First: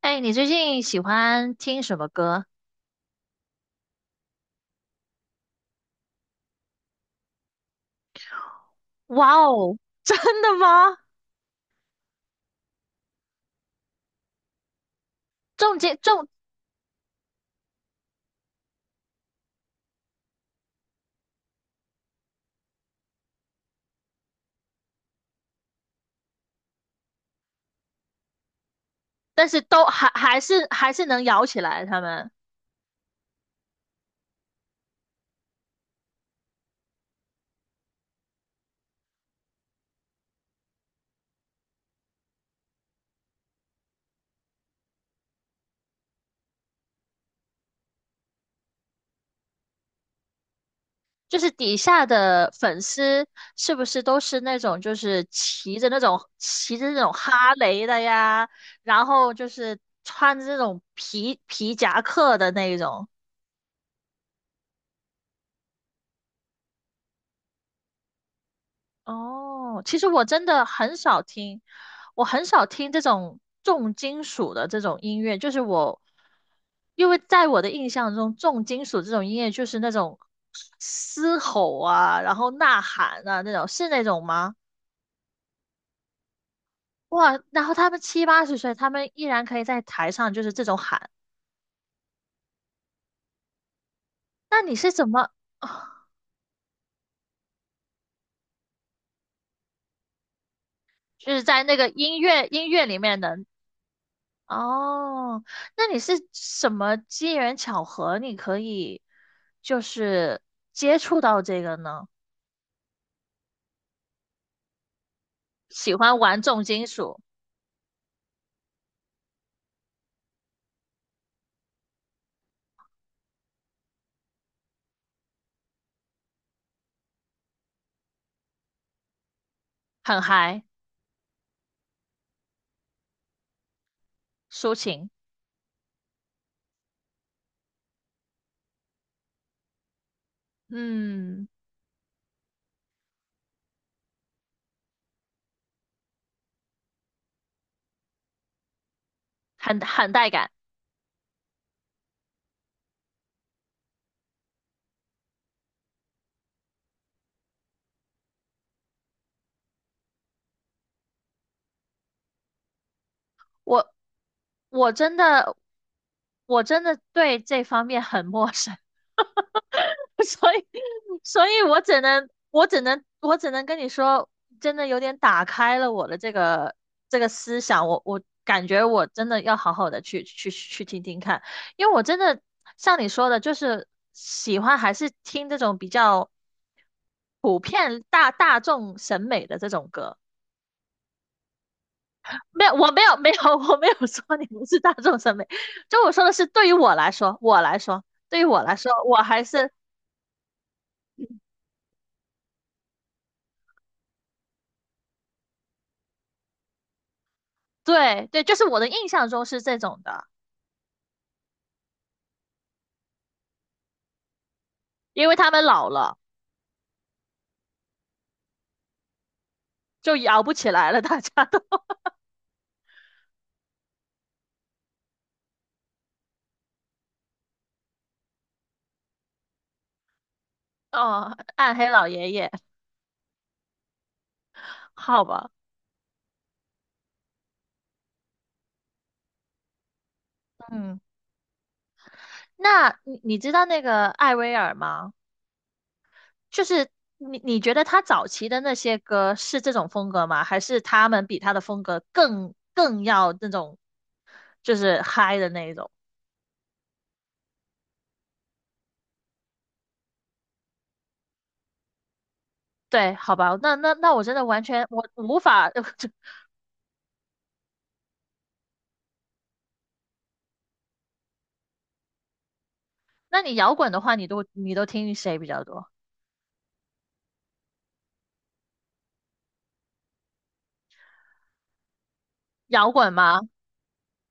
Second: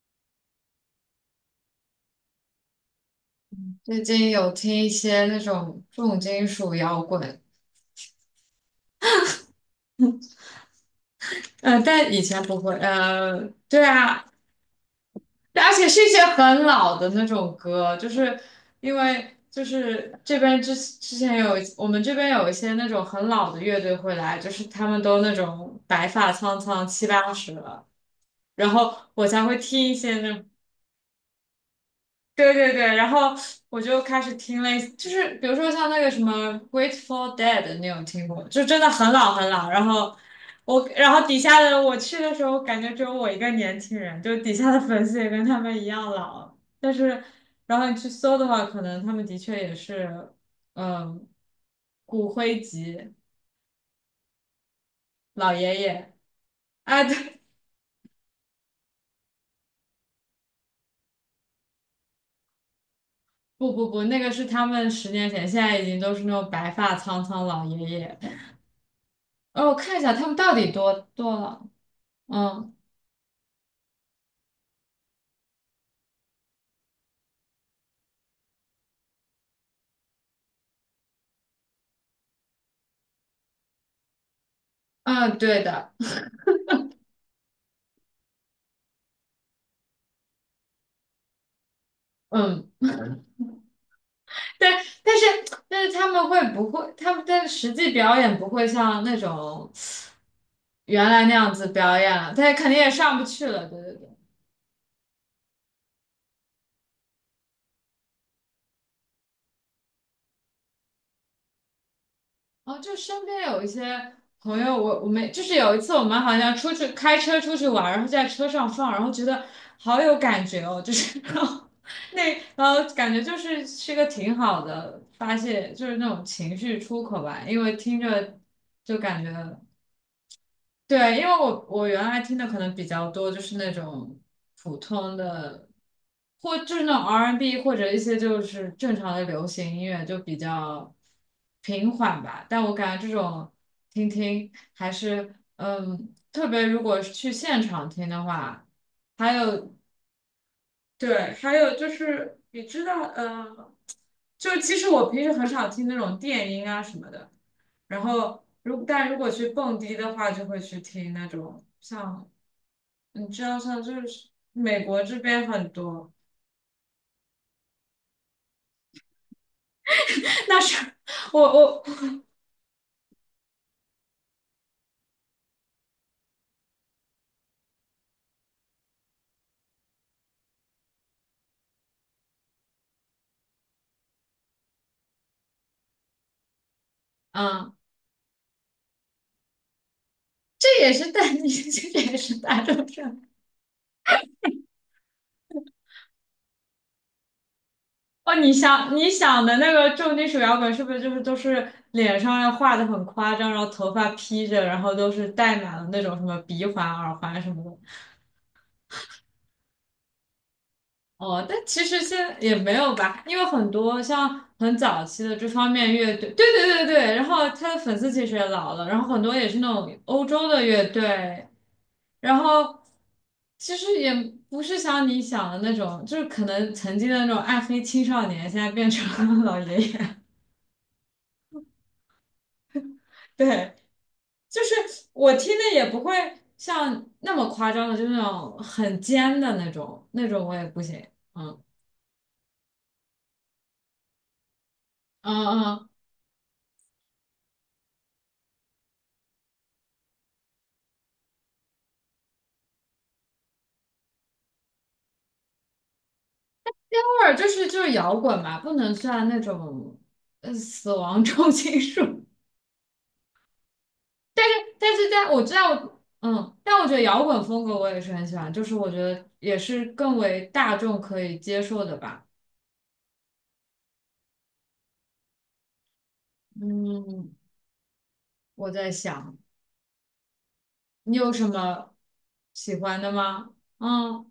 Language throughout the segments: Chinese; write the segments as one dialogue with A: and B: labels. A: 哎，你最近喜欢听什么歌？
B: 最近有听一些那种重金属摇滚，
A: 哇哦，真的吗？
B: 但以前不会，对啊，而
A: 重
B: 且
A: 金
B: 是一些
A: 重，
B: 很老的那种歌，就是因为就是这边之前有我们这边有一些那种很老的乐队会来，就是他们都那种白发苍苍七八十了，然后我才
A: 但
B: 会
A: 是
B: 听
A: 都
B: 一
A: 还
B: 些那
A: 还
B: 种。
A: 是还是能摇起来。他们
B: 对对对，然后我就开始听类似，就是比如说像那个什么《Grateful Dead》，你有听过？就真的很老很老。然后我，然后底下的我去的时候，感觉只有我一个年轻人，就底下的粉丝也跟他们一样老。但是，然后你去搜的话，可能他们的确也是，嗯，
A: 就是底下
B: 骨
A: 的
B: 灰
A: 粉
B: 级
A: 丝，是不是都是那种就是
B: 老
A: 骑
B: 爷
A: 着那
B: 爷。
A: 种骑着那
B: 啊。
A: 种
B: 对，
A: 哈雷的呀，然后就是穿着那种皮夹克的那一种？
B: 不不不，那个是他们十年前，现在已经都是那种白发苍苍老爷爷。哦，我
A: 哦，
B: 看
A: 其
B: 一
A: 实
B: 下
A: 我
B: 他们
A: 真
B: 到
A: 的
B: 底多
A: 很少
B: 多
A: 听，
B: 老。
A: 我很少
B: 嗯
A: 听这种重金属的这种音乐，就是我，因为在我的印象中，重金属这种音乐就是那种嘶吼啊，然后呐喊啊那种，是那种吗？
B: 嗯，对的，
A: 哇，然后他们七八十岁，他们依然可以在台上就是这种喊，
B: 嗯，
A: 那
B: 但
A: 你是怎
B: 但是
A: 么，
B: 但是他 们会不会，他们的实际表演不会像那种原来
A: 就
B: 那
A: 是
B: 样
A: 在
B: 子
A: 那个
B: 表演
A: 音
B: 了，
A: 乐
B: 他
A: 音
B: 肯定
A: 乐
B: 也
A: 里
B: 上
A: 面
B: 不去
A: 能？
B: 了，对对对。
A: 哦，那你是什么机缘巧合，你可以就是接触到这个呢？
B: 哦，就身边有一些朋友，我们就是有一
A: 喜
B: 次我们
A: 欢
B: 好
A: 玩
B: 像
A: 重
B: 出
A: 金
B: 去开
A: 属，
B: 车出去玩，然后在车上放，然后觉得好有感觉哦，就是 然后那然后感觉就是个挺好的发泄，就是那种情绪出口吧，因为听着就感觉。
A: 很嗨，
B: 对，因为我原来听的可能比较多，就是那种
A: 抒
B: 普
A: 情，
B: 通的，或就是那种 R&B 或者一些就是正常的流行音乐，就比较
A: 嗯，
B: 平缓吧。但我感觉这种听听还是，特别如果是去现场听的话，还有
A: 很带感。
B: 对，还有就是你知道，就其实我平时很少听那种电音啊什么的，然后但如果去蹦迪的话，就会去听那种像你知道像就
A: 我
B: 是美
A: 我
B: 国
A: 真
B: 这边
A: 的
B: 很多，
A: 我真的对这方面很陌生。所
B: 那
A: 以，
B: 是我
A: 所以我
B: 我
A: 只能，我只能，我只能跟你说，真的有点打开了我的这个思想。我感觉我真的要好好的去听听看，因为我真的像你说的，就是喜欢还是听这种比较普
B: 嗯，
A: 遍大众审美的这种歌。
B: 这也是大，你这也是大
A: 没有，
B: 众
A: 我没有，
B: 上
A: 没有，我没有说你不是大众审美，就我说的是对于我来说，我来说，
B: 哦。
A: 对于
B: 你
A: 我来说，
B: 想你
A: 我还
B: 想的那
A: 是。
B: 个重金属摇滚是不是就是都是脸上要画的很夸张，然后头发披着，然后都是戴满了那种什么鼻环、耳环什么的？
A: 对对，就是我的印象中是这种的，
B: 哦，但其实现在也没有吧，因为很多像很早期
A: 因
B: 的
A: 为
B: 这
A: 他们
B: 方
A: 老
B: 面乐
A: 了，
B: 队，对对对对，然后他的粉丝其实也老了，然后很多也是那种
A: 就
B: 欧
A: 摇
B: 洲
A: 不
B: 的
A: 起
B: 乐
A: 来了，大家
B: 队，
A: 都，
B: 然后其实也不是像你想的那种，就是可能曾经的那种暗黑青少年，现在变成了老爷爷，
A: 哦，暗黑老爷爷，
B: 对，就是
A: 好
B: 我
A: 吧，
B: 听的也不会像那么夸张的，就是那种很尖的那种，那种我也不
A: 嗯，
B: 行，嗯
A: 那你知道那个艾薇儿吗？
B: 嗯
A: 就是你觉得他早期的那些歌是这种风格吗？还是他们比他的风格更要那种，就是嗨的那一种？
B: 或者就是摇滚嘛，不能算那种死亡重金属。
A: 对，好吧，那我真的完 全
B: 但
A: 我
B: 是在
A: 无
B: 我知
A: 法，
B: 道，但我觉得摇滚风格我也是很喜欢，就是我觉得也是更为大众可以接受的吧。
A: 那你摇滚的话，你都听谁比较多？
B: 嗯，我在想，你有什么喜
A: 摇
B: 欢的
A: 滚吗？
B: 吗？嗯，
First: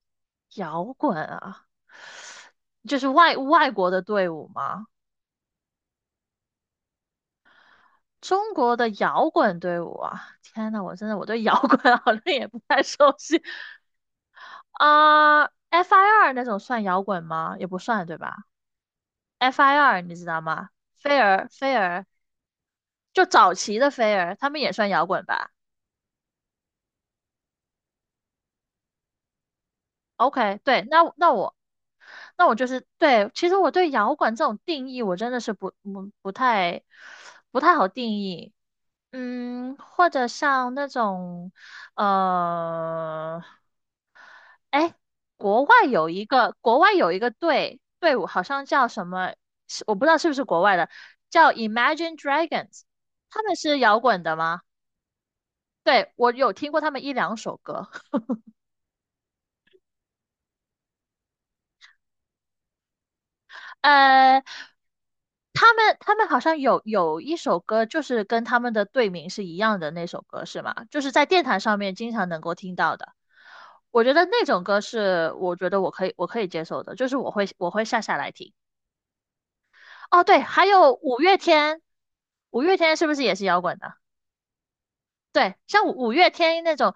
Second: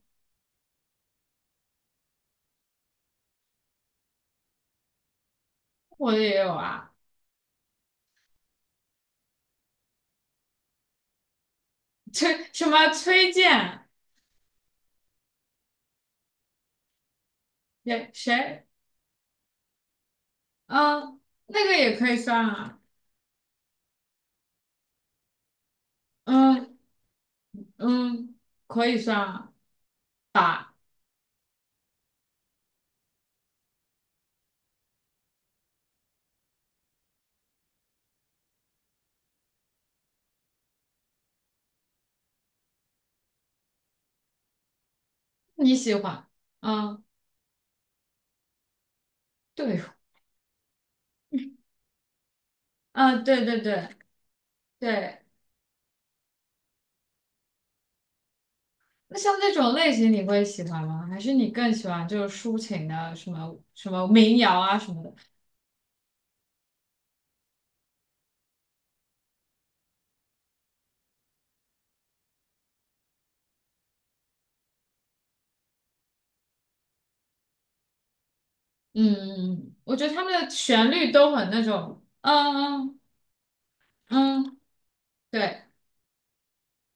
A: 摇滚啊，就是外国的队伍吗？
B: 我的也有啊，
A: 中国的摇滚队伍啊，天呐，我真的我对摇滚 好像也
B: 崔
A: 不
B: 什
A: 太
B: 么
A: 熟
B: 崔
A: 悉
B: 健
A: 啊。FIR 那种算摇滚吗？也不算，
B: 也
A: 对吧
B: 谁？
A: ？FIR 你知道吗？飞
B: 嗯，
A: 儿，
B: 那个
A: 飞
B: 也
A: 儿，
B: 可以算啊，
A: 就早期的飞儿，他们也算摇滚吧？
B: 嗯嗯，可以算啊
A: OK，
B: 吧，
A: 对，那我就是对，其实我对摇滚这种定义，我真的是不太好定义。嗯，或者像那种呃，哎，国
B: 你
A: 外
B: 喜
A: 有一
B: 欢，
A: 个国外
B: 嗯。
A: 有一个队伍，好像叫什么，
B: 对
A: 是
B: 付，
A: 我不知道是不是国外的，叫 Imagine Dragons，
B: 啊，
A: 他
B: 对
A: 们
B: 对
A: 是
B: 对
A: 摇滚的吗？
B: 对，
A: 对，我有听过他们一两首歌。
B: 那像那种类型你会喜欢吗？还是你更喜欢就是抒情的，什么什么民
A: 呃，
B: 谣啊什么的？
A: 他们好像有一首歌，就是跟他们的队名是一样的那首歌，是吗？就是在电台上面经常能够听到的。我觉得那种歌是我觉得我可以接受的，就是我会下来听。
B: 嗯，我觉得他
A: 哦，
B: 们
A: 对，
B: 的
A: 还
B: 旋
A: 有
B: 律
A: 五
B: 都
A: 月
B: 很那
A: 天，
B: 种，
A: 五月天
B: 嗯
A: 是不是也是摇滚的？
B: 嗯，嗯，
A: 对，
B: 对，
A: 像五月天那种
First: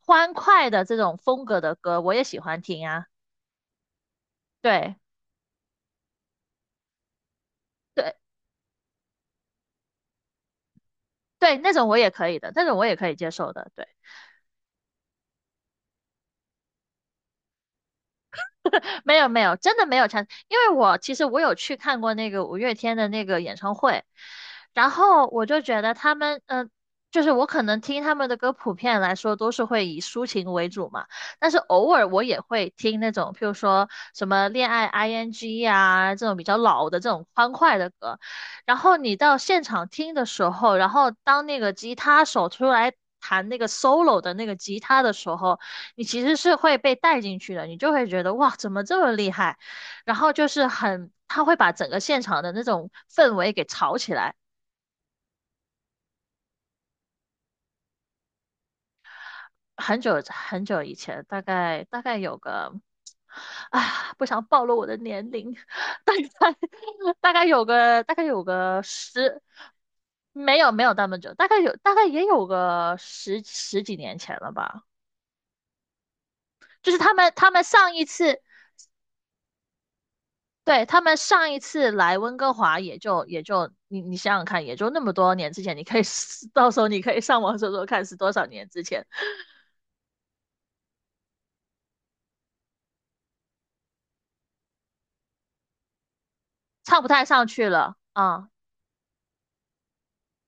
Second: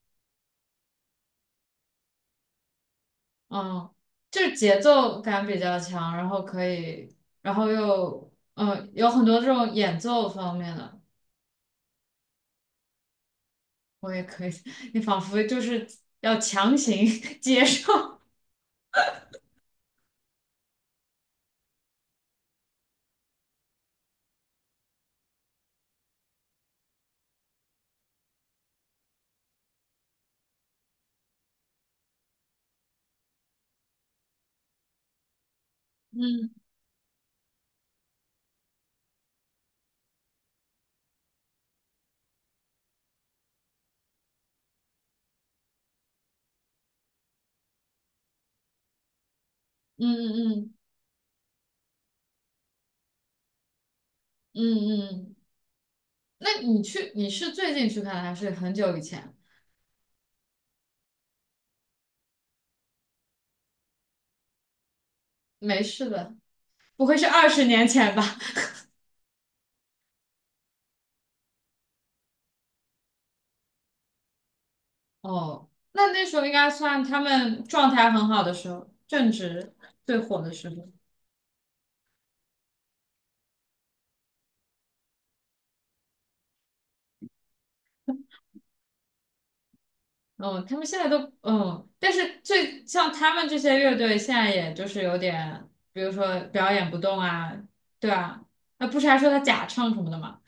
A: 欢快的这种风格的歌，我也喜欢听啊。
B: 嗯，就是节
A: 对
B: 奏感比较强，然后可以，然后
A: 对
B: 又有很多这种演奏方面的，
A: 对，那种我也可以的，那种我也可以接受的。对。
B: 我也可以，你仿佛就是要强行 接受，
A: 没有没有，真的没有唱，因为其实我有去看过那个五月天的那个演唱会，然后我就觉得他们，就是我可能听他们的歌，普遍来说都是会以抒情为主嘛，但是偶尔我也会听那种，譬如说什么恋爱 ing 啊这种比
B: 嗯
A: 较老的这种欢快的歌，然后你到现场听的时候，然后当那个吉他手出来弹那个 solo 的那个吉他的时候。你其实是会被带进去的，你就会觉得哇，怎么这么厉害？
B: 嗯
A: 然后就是
B: 嗯
A: 很，他会把整个现场的那种氛围给炒起来。
B: 嗯嗯嗯。那你去，你是最近去看的还是很久以前？
A: 很久很久以前，大概有个，啊，不想暴露我的年龄，
B: 没 事
A: 大
B: 的，
A: 概
B: 不会 是
A: 大概
B: 二十
A: 有
B: 年
A: 个
B: 前
A: 大概
B: 吧？
A: 有 个十，没有没有那么久，大概也有个十几年前了吧。
B: 哦，那时候应该
A: 就是
B: 算
A: 他
B: 他
A: 们他们
B: 们状
A: 上一
B: 态很
A: 次
B: 好的时候，正值最火的时
A: 对，
B: 候。
A: 他们上一次来温哥华也就你想想看，也就那么多年之前，你可以 到时候你可以上网搜搜看是多少年之前，
B: 嗯，他们现在都但是最像他们这些乐队，现在也就是有点，比如说表演不
A: 唱不
B: 动
A: 太上
B: 啊，
A: 去了
B: 对啊，
A: 啊、
B: 那不是还说他假唱什么的嘛？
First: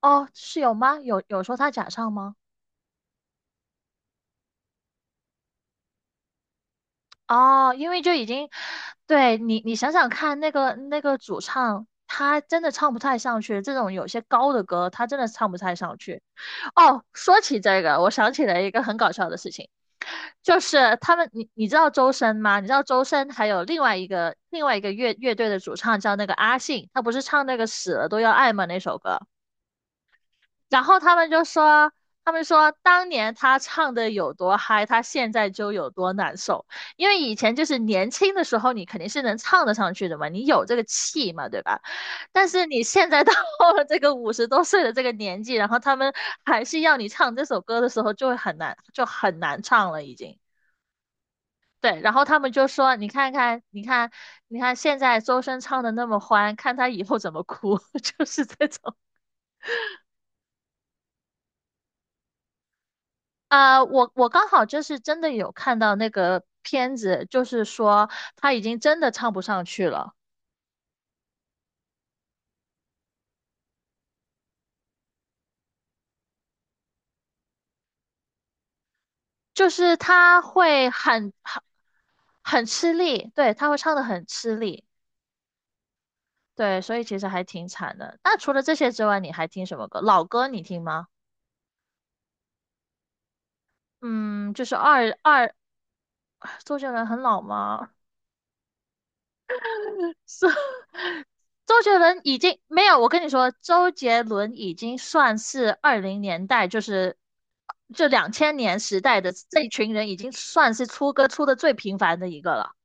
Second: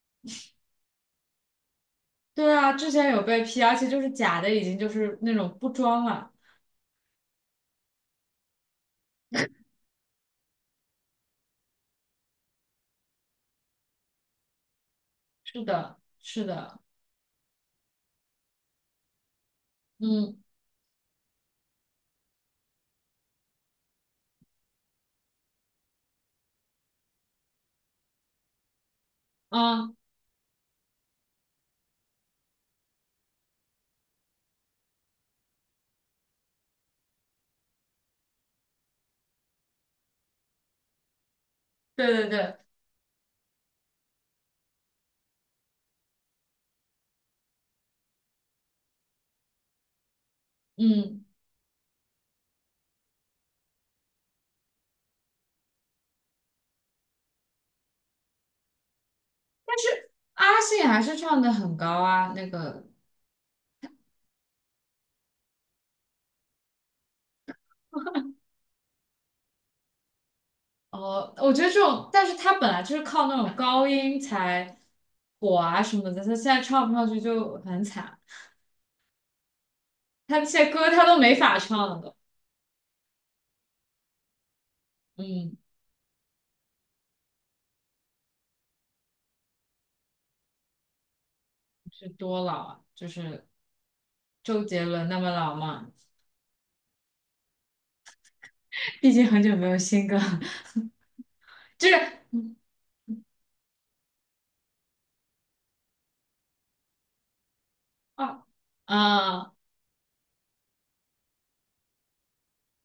A: 哦，是有吗？有说他假唱吗？
B: 对啊，之前有被批，而且就是假的，已经就是那种不装了。
A: 哦，因为就已经，对你想想看，那个主唱他真的唱不太上去，这种有些高的歌他真的唱不
B: 是
A: 太
B: 的，
A: 上去。
B: 是的，
A: 哦，说起这个，我想起来一个很搞笑的事情。
B: 嗯
A: 就是他们，你知道周深吗？你知道周深还有另外一个乐队的主唱叫那个阿信，他不是唱那个死了都要爱吗那首歌？
B: 嗯，
A: 然后他们就说，他们说当年他唱的有多嗨，他现在就有多难受。因为以前就是年轻的时候，你肯定是能唱得上去的嘛，你有这个气嘛，对吧？
B: 对对
A: 但
B: 对。
A: 是你现在到了这个五十多岁的这个年纪，然后他们还是要你唱这首歌的时候，就会很难，就很难唱了已经。
B: 嗯，
A: 对，然后他们就说："你看看，你看，你看，现在周深唱的那么欢，看他以后怎么哭。" 就是这种
B: 阿信还是唱的很高啊，
A: 啊、我刚好就是真的有看到那个片子，就是说他已经真的唱不上去了，
B: 我觉得这种，但是他本来就是靠那种高音才火啊什么的，他现在唱不上去就很惨，
A: 就是
B: 他
A: 他
B: 那些歌
A: 会
B: 他都
A: 很
B: 没法
A: 很
B: 唱了都，
A: 很吃力，对，他会唱的很吃力，
B: 嗯，
A: 对，所以其实还挺惨的。那除了这些之外，你还听什么歌？老歌你听吗？
B: 是多老啊，就是
A: 嗯，
B: 周
A: 就是
B: 杰伦
A: 二
B: 那么
A: 二，
B: 老吗？
A: 周杰伦很老吗？
B: 毕竟很久没有新歌了，
A: 是 周
B: 就
A: 杰伦
B: 是
A: 已经没有，我跟你说，周杰伦已经算是二零年代，就两
B: 啊
A: 千年时代的
B: 啊，
A: 这一群人，已经算是出歌出的最频繁的一个了。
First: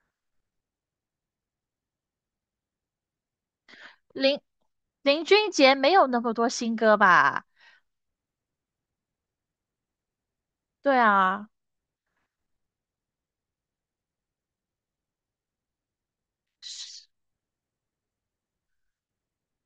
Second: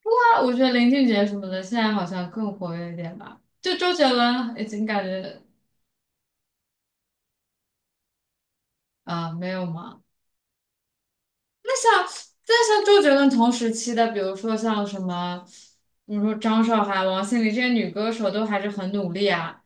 B: 我觉得林俊杰什么的现在好像更活跃一点吧，就周杰
A: 林
B: 伦已经感
A: 林
B: 觉
A: 俊杰没有那么多新歌吧？
B: 啊没有吗？
A: 对啊，
B: 像，但像周杰伦同时期的，比如说像什么，比如说张韶涵、王心凌这些女歌手，都还是很努力啊。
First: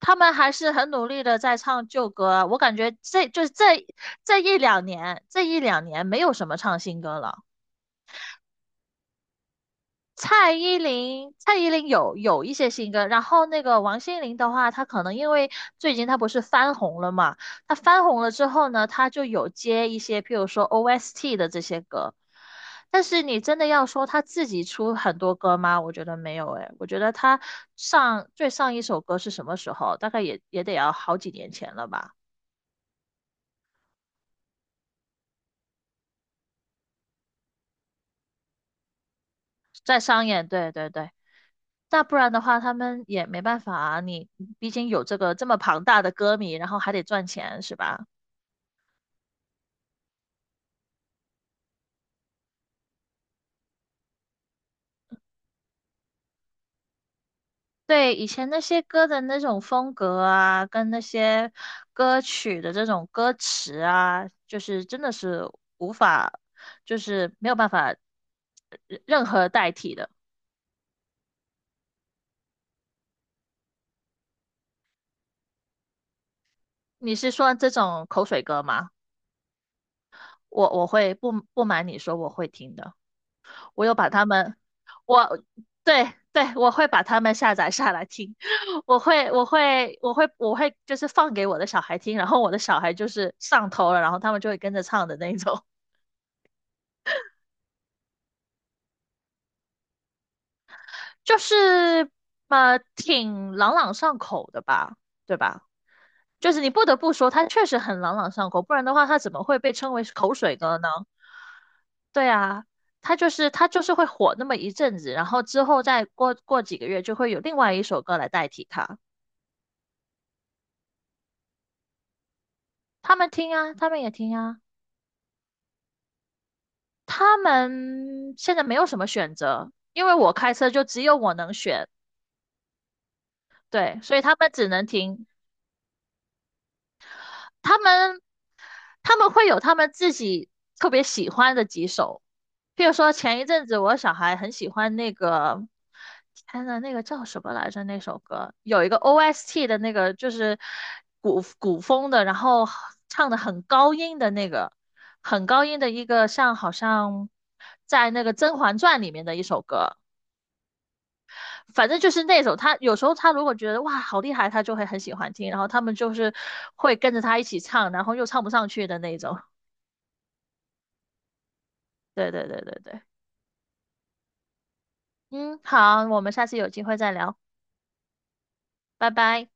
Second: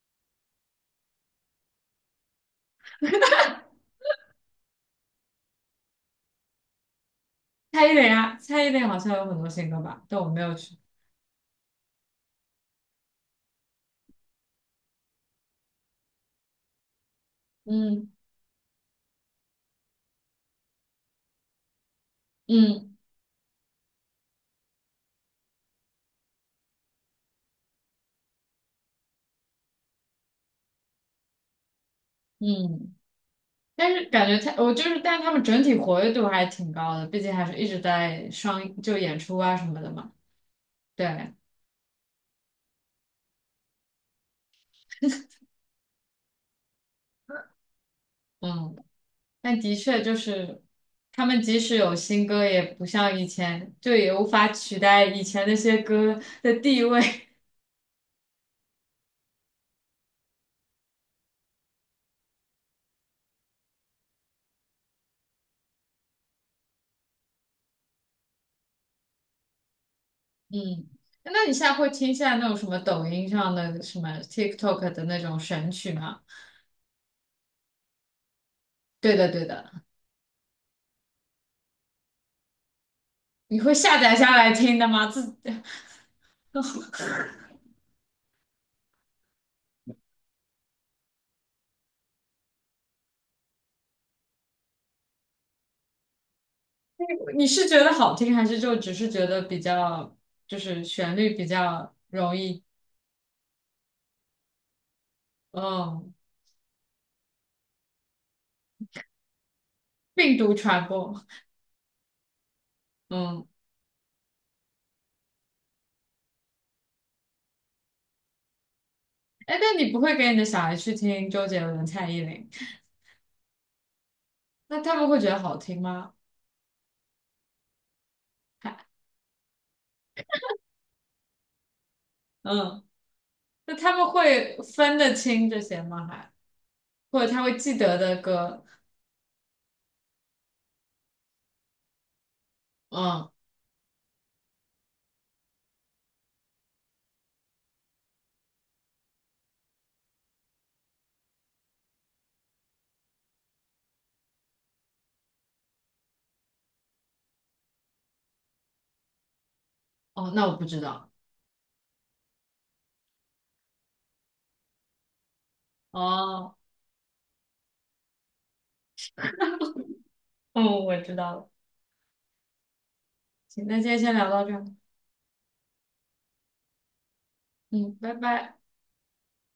A: 他们还是很努力的在唱旧歌啊。我感觉这就是这一两年没有什么唱新歌了。
B: 蔡依林啊，蔡依林好像有很多新歌吧，但我没
A: 蔡
B: 有去。
A: 依林，蔡依林有一些新歌，然后那个王心凌的话，她可能因为最近她不是翻红了嘛，她翻
B: 嗯
A: 红了之后呢，她就有接一些，譬如说 OST 的这些歌，
B: 嗯
A: 但是你真的要说她自己出很多歌吗？我觉得没有诶，我觉得她最上一首歌是什么时候？大概也得要好几年前了吧，
B: 嗯，但是感觉他，我就是，但是他们整体活跃度还挺高的，毕竟还是一直在上就演出啊什么的
A: 在
B: 嘛。
A: 商演，对对对。
B: 对，
A: 那不然的话，他们也没办法啊。你毕竟有这个这么庞大的歌迷，然后还得赚钱，是吧？
B: 嗯，但的确就是。他们即使有新歌，也不像以前，就也无法取代以前那些歌的地位。
A: 对，以前那些歌的那种风格啊，跟那些歌曲的这种歌词啊，就是真的是无法，就是没有办法任何代替的。
B: 嗯，那你现在会听现在那种什么抖音上的什么 TikTok 的那种神曲吗？
A: 你是说这种口水歌吗？
B: 对的，对的，
A: 我我会不不瞒你说，我会听的。
B: 你会
A: 我有
B: 下
A: 把
B: 载
A: 他
B: 下来
A: 们，
B: 听的吗？自
A: 我对对，我会把他们下载下来听。我会就是放给我的小孩听，然后我的小孩就是上头了，然后他们就会跟着唱的那种。
B: 你是觉得好听，还是就只是觉得比较，就是旋律
A: 就
B: 比较
A: 是
B: 容易，
A: 挺朗朗上口的吧，对吧？
B: 嗯，
A: 就是你不得不说，它确实很朗朗上口，不然的话，它怎么会被称为是口
B: 病毒
A: 水歌
B: 传
A: 呢？
B: 播，
A: 对啊，它就
B: 嗯，
A: 是它就是会火那么一阵子，然后之后再过几个月，就会有另外一首歌来代替它。
B: 哎，那你不会给你的小孩去听周杰伦、蔡依林，
A: 他们听啊，他们也听啊，
B: 那他们会觉得好听吗？
A: 他们现在
B: 还，
A: 没有什么选择，因为我开车就只有我能选，
B: 嗯，那他
A: 对，
B: 们
A: 所以他们
B: 会
A: 只能
B: 分得
A: 听。
B: 清这些吗？还，或者他会记
A: 他
B: 得的
A: 们
B: 歌，
A: 他们会有他们自己特别喜欢的几首，譬如说
B: 嗯，
A: 前一阵子我小孩很喜欢那个，天呐，那个叫什么来着？那首歌有一个 OST 的那个，就是古风的，然后唱的很高音的那个，很高音的一个，好像在那个《甄嬛传》里面的一首歌。
B: 哦，那我不知道。
A: 反正就是那种，他有时候他如果觉得哇好厉害，他就会很喜欢听，然后他们就是
B: 哦，
A: 会跟着他一起唱，然后又唱不上去的那种。
B: 嗯，我知道了。
A: 对对对对对，
B: 行，那今天先聊到这儿。
A: 嗯，好，我们下次有机会再聊，
B: 嗯，拜拜。
A: 拜拜。